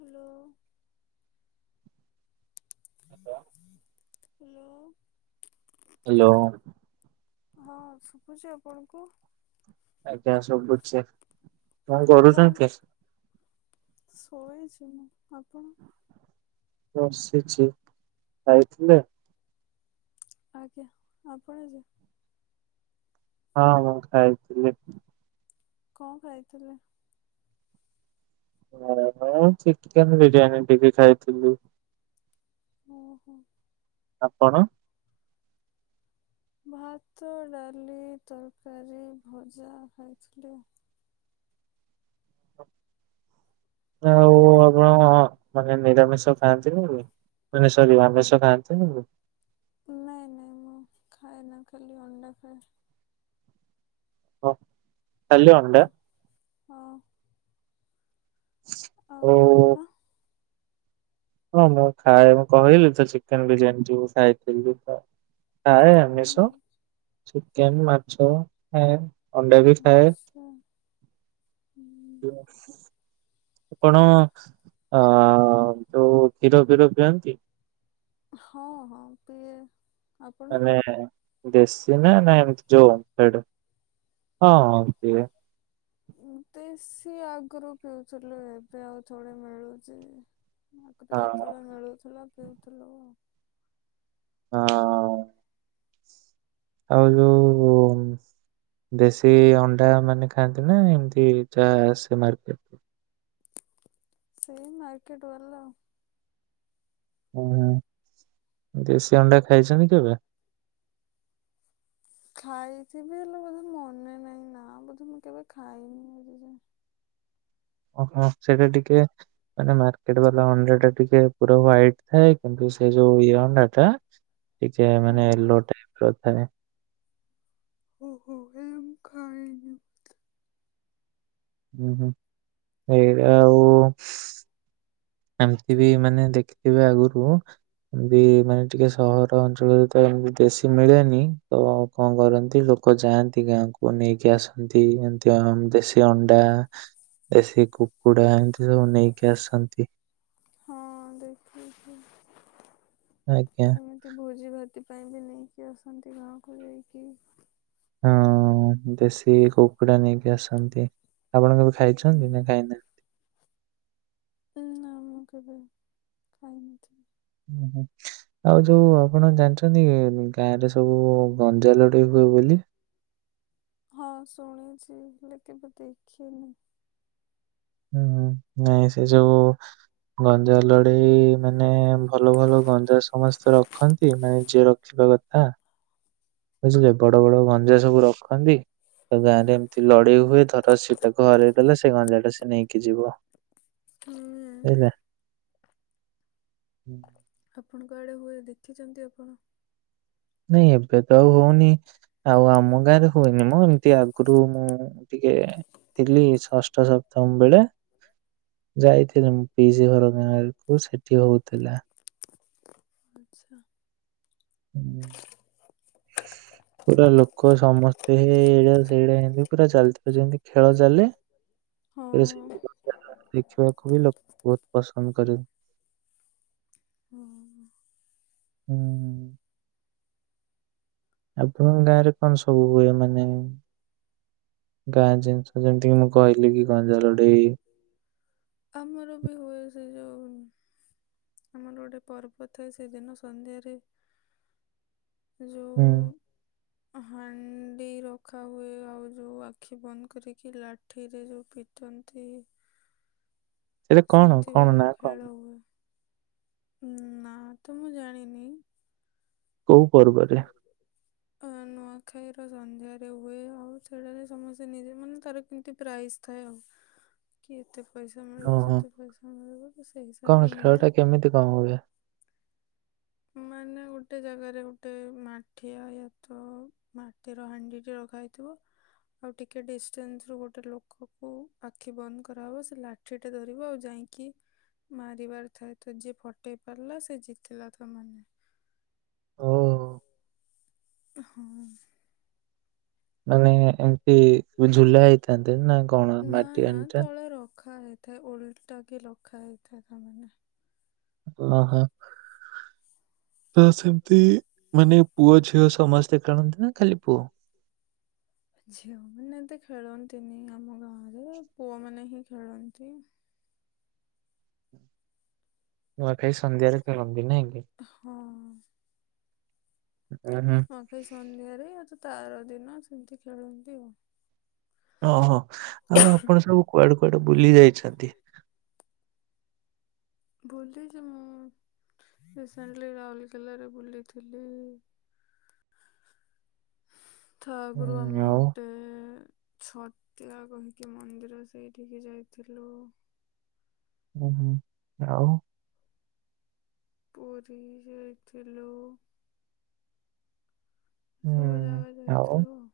Hello. ଆଜ୍ଞା [unintelligible] hello. Hello. ହଁ ଶୁଭୁଛି ଆପଣଙ୍କୁ? ଆଜ୍ଞା ସବୁଛି କଣ କଣ କରୁଛନ୍ତି? ଶୋଇଛି ମୁଁ। ଆପଣ? ବସିଛି। ଖାଇଥିଲେ? ଆଜ୍ଞା ଆପଣ ଯେ ହଁ ହ ଖାଇଥିଲି। କ ଖାଇଥିଲେ? ଓ ଚିକେନ ବିରିୟାନୀ ଟିକେ ଖାଇଥିଲି। ଓହୋ। ଆପଣ? ଭାତ, ଡାଲି, ତରକାରୀ, ଭଜା ଖାଇଥିଲି। ଆଉ ଆପଣ ହଁ ମାନେ ନିରାମିଷ ଖାଆନ୍ତି ନି କି ନା ସରି ଆମିଷ ଖାଆନ୍ତିନି କି? ନାଇଁ ନାଇଁ ମୁଁ ଖାଏ ନା ଖାଲି ଅଣ୍ଡା ଖାଏ। ଓ ଖାଲି ଅଣ୍ଡା? ହଁ ହଁ। ଓ ଆଉ ଆପଣ? ହଁ ମୁଁ ଖାଏ ମୁଁ କହିଲି ତ ଚିକେନ ବିରିୟାନୀ ଯୋଉ ଖାଇଥିଲି ତ। ଖାଏ ହୁଁ ଆମିଷ ଚିକେନ ମାଛ ଖାଏ ଅଣ୍ଡା ବି ଖାଏ। ଆଛା। ୟେଶ୍। ଆପଣ ଅ ଯୋଉ କ୍ଷୀର ଫୀର ପିଅନ୍ତି? ହଁ ହଁ ପିଏ। ଆପଣ ମାନେ ଦେଶୀ ନା ନା ଏମିତି ଯୋଉ ଓମଫେଡ ହଁ ହଁ ପିଏ। ଦେଶୀ ଆଗରୁ ପିଉଥିଲୁ ଏବେ ଆଉ ଥୋଡ଼ି ମିଳୁଛି। ଆଗରୁ ହଁ ଯେତେବେଳେ ମିଳୁଥିଲା ପିଉଥିଲୁ ଆଉ। ହଁ ଅ। ଆଉ ଯୋଉ। ଦେଶୀ ଅଣ୍ଡା ମାନେ ଖାଆନ୍ତି ନା ଏମିତି ଯା ଆସେ ମର୍କେଟ ସେଇ ମାର୍କେଟ ବାଲା ଆଉ। ଓ ହଁ ଦେଶୀ ଅଣ୍ଡା ଖାଇଛନ୍ତି କେବେ? ଖାଇଥିବି ହେଲେ ବୋଧେ ମନେ ନାହିଁ ନା ବୋଧେ ମୁଁ କେବେ ଖାଇନି ଆଜି ଯାଏ। ଓହୋ ସେଇଟା ଟିକେ ମାନେ ମର୍କେଟ ବାଲା ଅଣ୍ଡା ଟା ଟିକେ ପୁରା ହ୍ଵାଇଟ ଥାଏ କିନ୍ତୁ ସେ ଯୋଉ ଇଏ ଅଣ୍ଡା ଟା କି ଜେ ହଁ ମାନେ ୟେଲୋ ଟାଇପ ର ଥାଏ। ଓହୋ ନା ମୁଁ ଖାଇନି। ହୁଁ ହୁଁ ହେଇରାଆଉ ଏମିତି ବି ମାନେ ଦେଖିଥିବେ ଆଗୁରୁ ଯଦି ମାନେ ଟିକେ ସହର ଅଞ୍ଚଳରେ ତ ଏମିତି ଦେଶୀ ମିଳେନି ତ କଣ କରନ୍ତି ଲୋକ ଯାଆନ୍ତି ଗାଁକୁ ନେଇକି ଆସନ୍ତି ଏମିତି ହଁ ଦେଶୀ ଅଣ୍ଡା ଦେଶୀ କୁକୁଡା଼ ଏମିତି ସବୁ ନେଇକି ଆସନ୍ତି। ହଁ ଦେଖିଛି। ଆଜ୍ଞା। ଏମିତି ଭୋଜି ଭାତି ପାଇଁ ବି ନେଇକି ଆସନ୍ତି ଗାଁକୁ ଯାଇକି। ହଁ ଦେଶୀ କୁକୁଡା଼ ନେଇକି ଆସନ୍ତି ଆପଣ କେବେ ଖାଇଛନ୍ତି ନା ଖାଇନାହାନ୍ତି? ନ ନା ମୁଁ କେବେ ଖାଇ ନଥିବି। ହୁଁ। ଆଉ ଯୋଉ ଆପଣ ଜାଣିଛନ୍ତି ଗାଁରେ ସବୁ ଗଞ୍ଜା ଲଢେଇ ହୁଏ ବୋଲି। ହଁ ଶୁଣିଛି ହେଲେ କେବେ ଦେଖିନି। ହୁଁ ନାଇଁ ସେ ଯୋଉ ଗଞ୍ଜା ଲଢେଇ ମାନେ ଭଲ ଭଲ ଗଞ୍ଜା ସମସ୍ତେ ରଖନ୍ତି ମାନେ ଯିଏ ରଖ ଯିବା କଥା। ବୁଝିଲେ ବଡ଼ ବଡ଼ ଗଞ୍ଜା ସବୁ ରଖନ୍ତି। ତ ଗାଁ ରେ ଏମିତି ଲଢେଇ ହୁଏ ଧର ସେ ତାକୁ ହରେଇ ଦେଲା ସେ ଗଞ୍ଜା ଟା ସେ ନେଇକି ଯିବ। ହୁଁ ଏଇରା। ଆପଣଙ୍କ ଆଡ଼େ ହୁଏ ଦେଖିଛନ୍ତି ଆପଣ? ନାଇଁ ଏବେ ତ ଆଉ ହଉନି। ଆଉ ଆମ ଗାଁ ରେ ହୁଏନି ମ ଏମିତି ଆଗରୁ ମୁଁ ଟିକେ ଥିଲି ଷଷ୍ଠ ସପ୍ତମ ବେଳେ। ଯାଇଥିଲି ମୁଁ ପିଉସି ଘର ଗାଁକୁ ସେଠି ହଉଥିଲା। ଆଚ୍ଛା। ଉହୁଁ। ପୁରା ଲୋକ ସମସ୍ତେ ହେଇଟା ସେଇଟା ଏମିତି ପୁରା ଚାଲିଥିବ ଯେମିତି ଖେଳ ଚାଲେ। ଏ ହଁ। ସେମିତି ଦେଖିବାକୁ ବି ଲୋକ ବହୁତ ପସନ୍ଦ କରିବେ। ହୁଁ। ହୁଁ। ଆପଣ ଗାଁ ରେ କଣ ସବୁ ହୁଏ ମାନେ? ଗାଁ ଜିନିଷ ଯେମିତି କି ମୁଁ କହିଲି କି ଗଞ୍ଜା ଲଢ଼େଇ ଆମର ବି ହୁଏ। ସେ ଯୋଉ ଆମର ଗୋଟେ ପର୍ବ ଥାଏ ସେଦିନ ସନ୍ଧ୍ୟାରେ ଯୋଉ ହୁଁ। ହାଣ୍ଡି ରଖା ହୁଏ ଆଉ ଯୋଉ ଆଖି ବନ୍ଦ କରିକି ଲା ଠିରେ ଯୋଉ ପିଟନ୍ତି। ସେଇଟା କଣ? ସେମିତି କଣ ବାଲା ନା କଣ? ଖେଳ ହୁଏ। ନାଁ ତ ମୁଁ ଜାଣିନି। କୋଉ ପର୍ବରେ? ଅ ନୂଆଁଖାଇର ସନ୍ଧ୍ୟାରେ ହୁଏ। ଆଉ ସେଟାରେ ସମସ୍ତେ ନିଜେ ମାନେ ତାର କେମିତି ପ୍ରାଇଜ୍ ଥାଏ ଆଉ। [inaudible] କି ଏତେ ପଇସା ମିଳିବ, ଓହୋ! ସେତେ ପଇସା ମିଳିବ ତ ସେଇ କଣ ହିସାବରେ ମିଳେ। ଖେଳଟା କେମିତି କଣ ହୁଏ? ମାନେ ଗୋଟେ ଜାଗାରେ ଗୋଟେ ମାଠିଆ ୟା ତ ମାଟିର ହାଣ୍ଡି ଟିଏ ରଖା ହେଇଥିବ। ଆଉ ଟିକେ ଡିଷ୍ଟାନ୍ସ ରୁ ଗୋଟେ ଲୋକକୁ ଆଖି ବନ୍ଦ କରାହେବ, ସେ ଲା ଲାଠି ଟିଏ ଧରିବ ଆଉ ଯାଇକି ମାରିବାର ଥାଏ, ତ ଯିଏ ଫଟେଇ ପାରିଲା ସେ ଜିତିଲା ତା ମାନେ। ଓହୋ! ହଁ। ମାନେ ଏମିତି ଝୁଲା ହେଇଥାନ୍ତେ ନା କଣ ନା ମାଟି ନା ହାଣ୍ଡି ଟା? ତଳେ ରଖା ହୋଇ ଥାଏ। ଓଲଟା କି ରଖା ହୋଇଥାଏ ତା ମାନେ। ଓହୋଃ। ତ ସେମିତି ମାନେ ପୁଅ, ଝିଅ ସମସ୍ତେ ଖେଳନ୍ତି ନା ଖାଲି ପୁଅ? ଝିଅମାନେ ଏତେ ଖେଳନ୍ତିନି ଆମ ଗାଁରେ ପୁଅମାନେ ହିଁ ଖେଳନ୍ତି। ନୂଆଁଖାଇ ସନ୍ଧ୍ୟାରେ ଖେଳନ୍ତି। ନାଇଁ କି? ହଁ। ହୁଁ ହୁଁ। ହଁ ନୂଆଁଖାଇ ସନ୍ଧ୍ୟାରେ ଆଉ ତା ଆର ଦିନ ସେମିତି ଖେଳନ୍ତି ଆଉ। ଓହୋଃ, ଆଉ ଆପଣ ସବୁ କୁଆଡ଼େ କୁଆଡ଼େ ବୁଲି ଯାଇଛନ୍ତି? ବୁଲିଛି ମୁଁ ରିସେଣ୍ଟଲି ରାଉଲକେଲା ରେ ବୁଲିଥିଲି। [inaudible] ତା ଆଗରୁ ହୁଁ, ଆମେ ଆଉ? ଗୋଟେ ଛତିଆ କହିକି ମନ୍ଦିର ସେଇଠିକି ଯାଇଥିଲୁ। ହୁଁ ହୁଁ, ଆଉ? ପୁରୀ ଯାଇଥିଲୁ। ସବୁ ଜାଗା ଯାଇଥିଲୁ ଆଉ।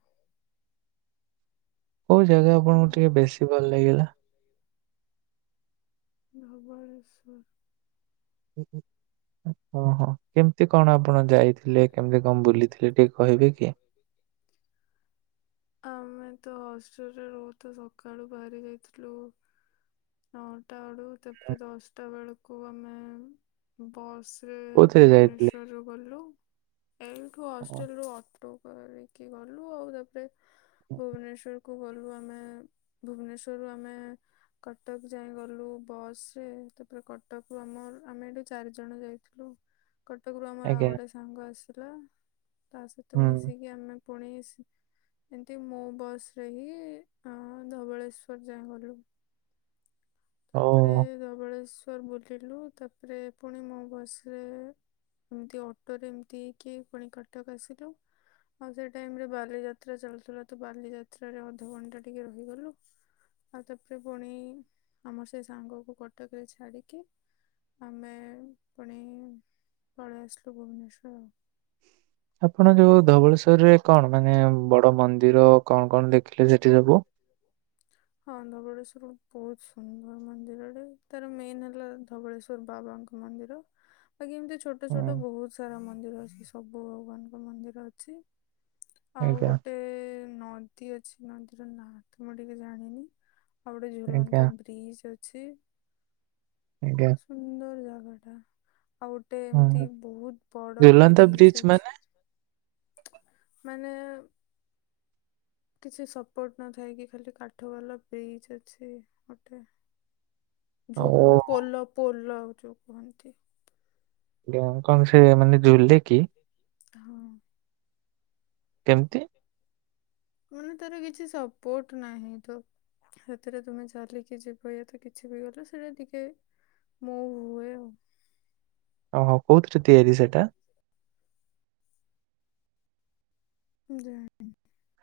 କୋଉ ଜାଗା ଆପଣଙ୍କୁ ଆଉ। ଟିକେ ବେଶୀ ଭଲ ଲାଗିଲା? ଧବଳେଶ୍ୱର। ଓହୋଃ। କେମିତି କଣ ଆପଣ ଯାଇଥିଲେ, କେମିତି କଣ ବୁଲିଥିଲେ ଟିକେ କହିବେ କି? ଆମେ ତ ହଷ୍ଟେଲରେ ରହୁ, ତ ସକାଳୁ ବାହାରି ଯାଇଥିଲୁ ନଅଟା ବେଳକୁ ତା ହୁଁ। ପରେ ଦଶଟା ବେଳକୁ ଆମେ ବସ୍ ରେ କୋଉଥିରେ ଯାଇଥିଲେ? ଭୁବନେଶ୍ଵରରୁ ଗଲୁ। ଏଇଠୁ ଓ, ହଷ୍ଟେଲ ରୁ ଅଟୋ କରିକି ଗଲୁ। ଆଉ ତାପରେ ଭୁବନେଶ୍ଵର କୁ ଗଲୁ ଆମେ। ଭୁବନେଶ୍ଵରରୁ ଆମେ କଟକ ଯାଏ ଗଲୁ ବସ୍ ରେ। ତାପରେ କଟକରୁ ଆମର ଆମେ ଏଇଠୁ ଚାରିଜଣ ଯାଇଥିଲୁ। କଟକରୁ ଆମର ଆଉ ଆଜ୍ଞା, ଗୋଟେ ସାଙ୍ଗ ଆସିଲା। ତା ସହିତ ହୁଁ, ମିଶିକି ଆମେ ପୁଣି ଏମିତି ମୋ ବସ୍ ରେ ହିଁ ଅ ଧବଳେଶ୍ଵର ଯାଏଁ ଗଲୁ। ତାପରେ ଓହୋ! ଧବଳେଶ୍ଵର ବୁଲିଲୁ। ତାପରେ ପୁଣି ମୋ ବସ୍ ରେ ଏମତି ଅଟୋରେ ଏମିତି କି ପୁଣି କଟକ ଆସିଲୁ। ଆଉ ସେ ଟାଇମ ରେ ବାଲିଯାତ୍ରା ଚାଲୁଥିଲା ତ, ବାଲିଯାତ୍ରାରେ ଅଧଘଣ୍ଟା ଟିକେ ରହିଗଲୁ। ଆଉ ତାପରେ ପୁଣି ଆମର ସେଇ ସାଙ୍ଗକୁ କଟକରେ ଛାଡିକି ଆମେ ପୁଣି ପଳେଇ ଆସିଲୁ ଭୁବନେଶ୍ୱର। ଆପଣ ଯୋଉ ଧବଳେଶ୍ଵରରେ କଣ ମାନେ ବଡ ମନ୍ଦିର କଣ କଣ ଦେଖିଲେ ସେଠି ସବୁ? ହଁ ଧବଳେଶ୍ୱର ବହୁତ ସୁନ୍ଦର ମନ୍ଦିରଟେ, ତାର ମେନ୍ ହେଲା ଧବଳେଶ୍ୱଵର ବାବାଙ୍କ ମନ୍ଦିର ବାକି ଏମିତି ଛୋଟ ଛୋଟ ହୁଁ, ଛୋଟ ବହୁତ ସାରା ମନ୍ଦିର ଅଛି ସବୁ ଭଗବାନଙ୍କ ମନ୍ଦିର ଅଛି। ଆଉ ଆଜ୍ଞା, ଗୋଟେ ନଦୀ ଅଛି ନଦୀର ନାଁ ତ ମୁଁ ଟିକେ ଜାଣିନି। ଆଉ ଗୋଟେ ଆଜ୍ଞା, ଝୁଲନ୍ତା ବ୍ରିଜ ଅଛି। ଆଜ୍ଞା। ସୁନ୍ଦର ଜାଗା ଟା। ଆଉ ଗୋଟେ ହୁଁ, ଏମିତି ହୁଁ, ବହୁତ ବଡ ଝୁଲନ୍ତା ବ୍ରିଜ୍ ବ୍ରିଜ ଅଛି। ମାନେ? ମାନେ କିଛି ସପୋର୍ଟ ନଥାଇକି ଖାଲି କାଠ ବାଲା ବ୍ରିଜ ଅଛି ଗୋଟେ। ଓହୋ! ଝୁଲନ୍ଦ ପୋଲ ପୋଲ ଯୋଉ କୁହନ୍ତି। ଗାଁ କଣ ସେ ମାନେ ଝୁଲେ କି? ହଁ। କେମିତି? ମାନେ ତାର କିଛି ସପୋର୍ଟ ନାହିଁ ତ। ସେଥିରେ ତମେ ଚାଲିକି ଯିବ ଯଦି କିଛି ବି ହେଲେ ସେଇଟା ଟିକେ ମୁଭ୍ ହୁଏ ଆଉ। ଓହୋ କୋଉଥିରେ ତିଆରି ସେଟା? [inaudible]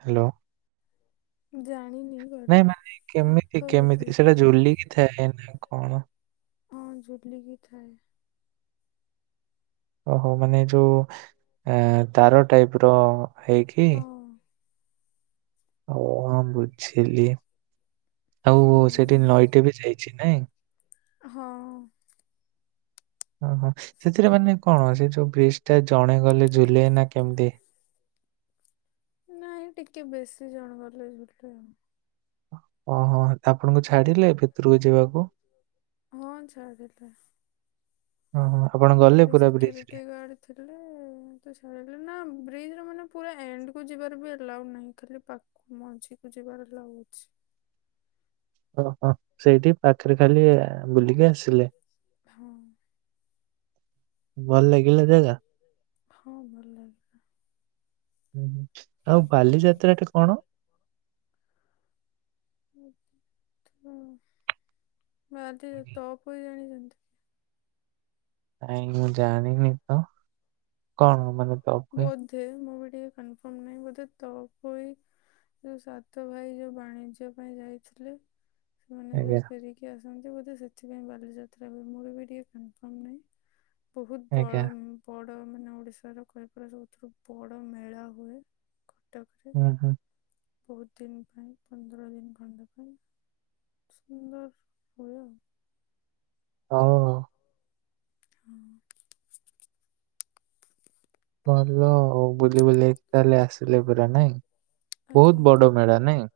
ହ୍ୟାଲୋ। ଜାଣିନି। ଗଲେ ନାଇଁ ମାନେ କେମିତି କାଠ ହେଇଥିବ କେମିତି ସେଇଟା ଝୁଲିକି ଥାଏ ନା କଣ। ହଁ ଝୁଲିକି ଥାଏ। ଓହୋ ମାନେ ଯୋଉ ଅ ତାର ଟାଇପ ର ହେଇକି ହଁ ଓ ହଁ ବୁଝିଲି। ଆଉ ସେଠି ହୁଁ। ନଈଟେ ବି ଯାଇଚି ନାଇଁ? ହଁ ଓହୋ ସେଥିରେ ମାନେ କଣ, ସେ ଯୋଉ ବ୍ରିଜ ଟା ଜଣେ ଗଲେ ଝୁଲେ ନା କେମିତି? ନାଇଁ ଟିକେ ବେଶୀ ଜଣ ଗଲେ ଝୁଲେ। ଓହୋ ଆପଣଙ୍କୁ ଛାଡିଲେ ଭିତରକୁ ଯିବାକୁ? ହଁ ଛାଡ଼ିଲେ। ଓହଁ ଆପଣଙ୍କ ସେଠି ସିକ୍ୟୋରିଟି ଗାର୍ଡ। ଥିଲେ ତ ଛାଡିଲେ ନା ବ୍ରିଜ ର ମାନେ ପୁରା ଏଣ୍ଡକୁୁ ଯିବାର ବି ଏଲାଉଡ ନାହିଁ। ଖାଲି ପା ମଝିକୁ ଯିବାର ଲାଉ ଅଛି। ଓହୋ ସେଇଠି ପାଖରେ ଖାଲି ବୁଲିକି ଆସିଲେ। ହଁ। ଭଲ ଲାଗିଲା ଜାଗା। ହଁ ଭଲ ଲାଗେ। ହୁଁ ଆଉ ବାଲିଯାତ୍ରା ଟେ କଣ? ହଁ ତ ବାଲି ଯା ତପୋଇ ଜାଣିଚନ୍ତି? ନାଇଁ ମୁଁ ଜାଣିନି ତ କଣ ମାନେ ତଅପୋଇ? ତେ ମୁଁ ବି ଟିକେ କନଫର୍ମ ନାହିଁ ବୋଧେ ତପୋଇ ଯୋଉ ସାତ ଭାଇ ଯୋଉ ବାଣିଜ୍ୟ ପାଇଁ ଯାଇଥିଲେ। ସେମାନେ ଯୋଉ ଆଜ୍ଞା ଫେରି କି ଆସନ୍ତି ବୋଧେ ସେଥିପାଇଁ ବାଲିଯାତ୍ରା ହୁଏ ମୁଁ ବି ଟିକେ କନଫର୍ମ ନାହିଁ। ବହୁତ ବଳ ଆଜ୍ଞା ବଡ ମାନେ ଓଡିଶାର କହି ଏରା ସବୁଥିରୁ ବଡ ମେଳା ହୁଏ। କଟକ ଉଁ ହୁଁ। ବହୁତ ଦିନ ପାଇଁ ପନ୍ଦର ଦିନ ଖଣ୍ଡା ପାଇଁ। ସୁନ୍ଦର ହୁଏ। ହଁ। ହଁ। ଭଲ ଆଉ ବୁଲି ବୁଲିି କି ତାହେଲେ ଆସିଲେ ପୁରା ନାଇଁ। ବହୁତ ବଡ ମେଳା ନାଇଁ?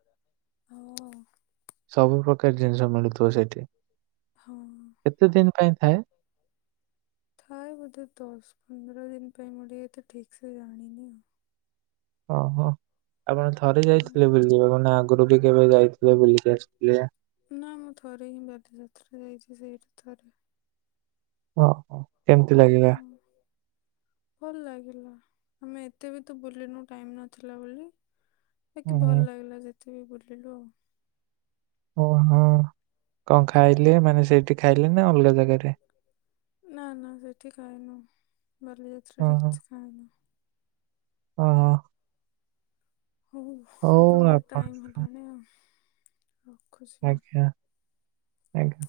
ହଁ। ସବୁ ପ୍ରକାର ଜିନିଷ ମିଳୁଥିବ ସେଠି? ହଁ। କେତେ ଦିନ ପାଇଁ ଥାଏ? ଥାଏ ବୋଧେ ଦଶ ପନ୍ଦର ଦିନ ପାଇଁ ମୁଁ ଟିକେ ଏତେ ଠିକ ସେ ଜାଣିନି ଆଉ। ଓହୋ ଆପଣ ଥରେ ହଁ। ଯାଇଥିଲେ ବୁଲିିବାକୁ ନା ଆଗରୁ ବି କେବେ ଯାଇଥିଲେ ବୁଲିିକି ଆସିଥିଲେ? ନା ମୁଁ ଥରେ ହିଁ ବାଲିଯାତ୍ରା ଯାଇଚି ସେଇଠି ଥରେ। ଓଅ କେମତି ଲାଗିଲା? ହଁ। ଭଲ ଲାଗିଲା ଆମେ ଏତେ ବି ତ ବୁଲିନୁ ଟାଇମ ନଥିଲା ବୋଲି। ବାକି ହୁଁ ଭଲ ହୁଁ ଲାଗିଲା ଯେତେ ବି ବୁଲିଲୁ ଆଉ। ଓହଁ କଣ ଖାଇଲେ ମାନେ ସେଇଠି ଖାଇଲେ ନା ଅଲଗା ଜାଗାରେ? ନା ନା ସେଠି ଖାଇନୁ ବାଲିଯାତ୍ରରେ କିଛି ଖାଇନୁ। ଓହ। ହଉ ହଉ ଆପଣଙ୍କର ଆପଣ ଟାଇମ୍ ହେଲାଣି ଆଉ। ରଖୁଛି ମୁଁ। ଆଜ୍ଞା ଆଜ୍ଞା।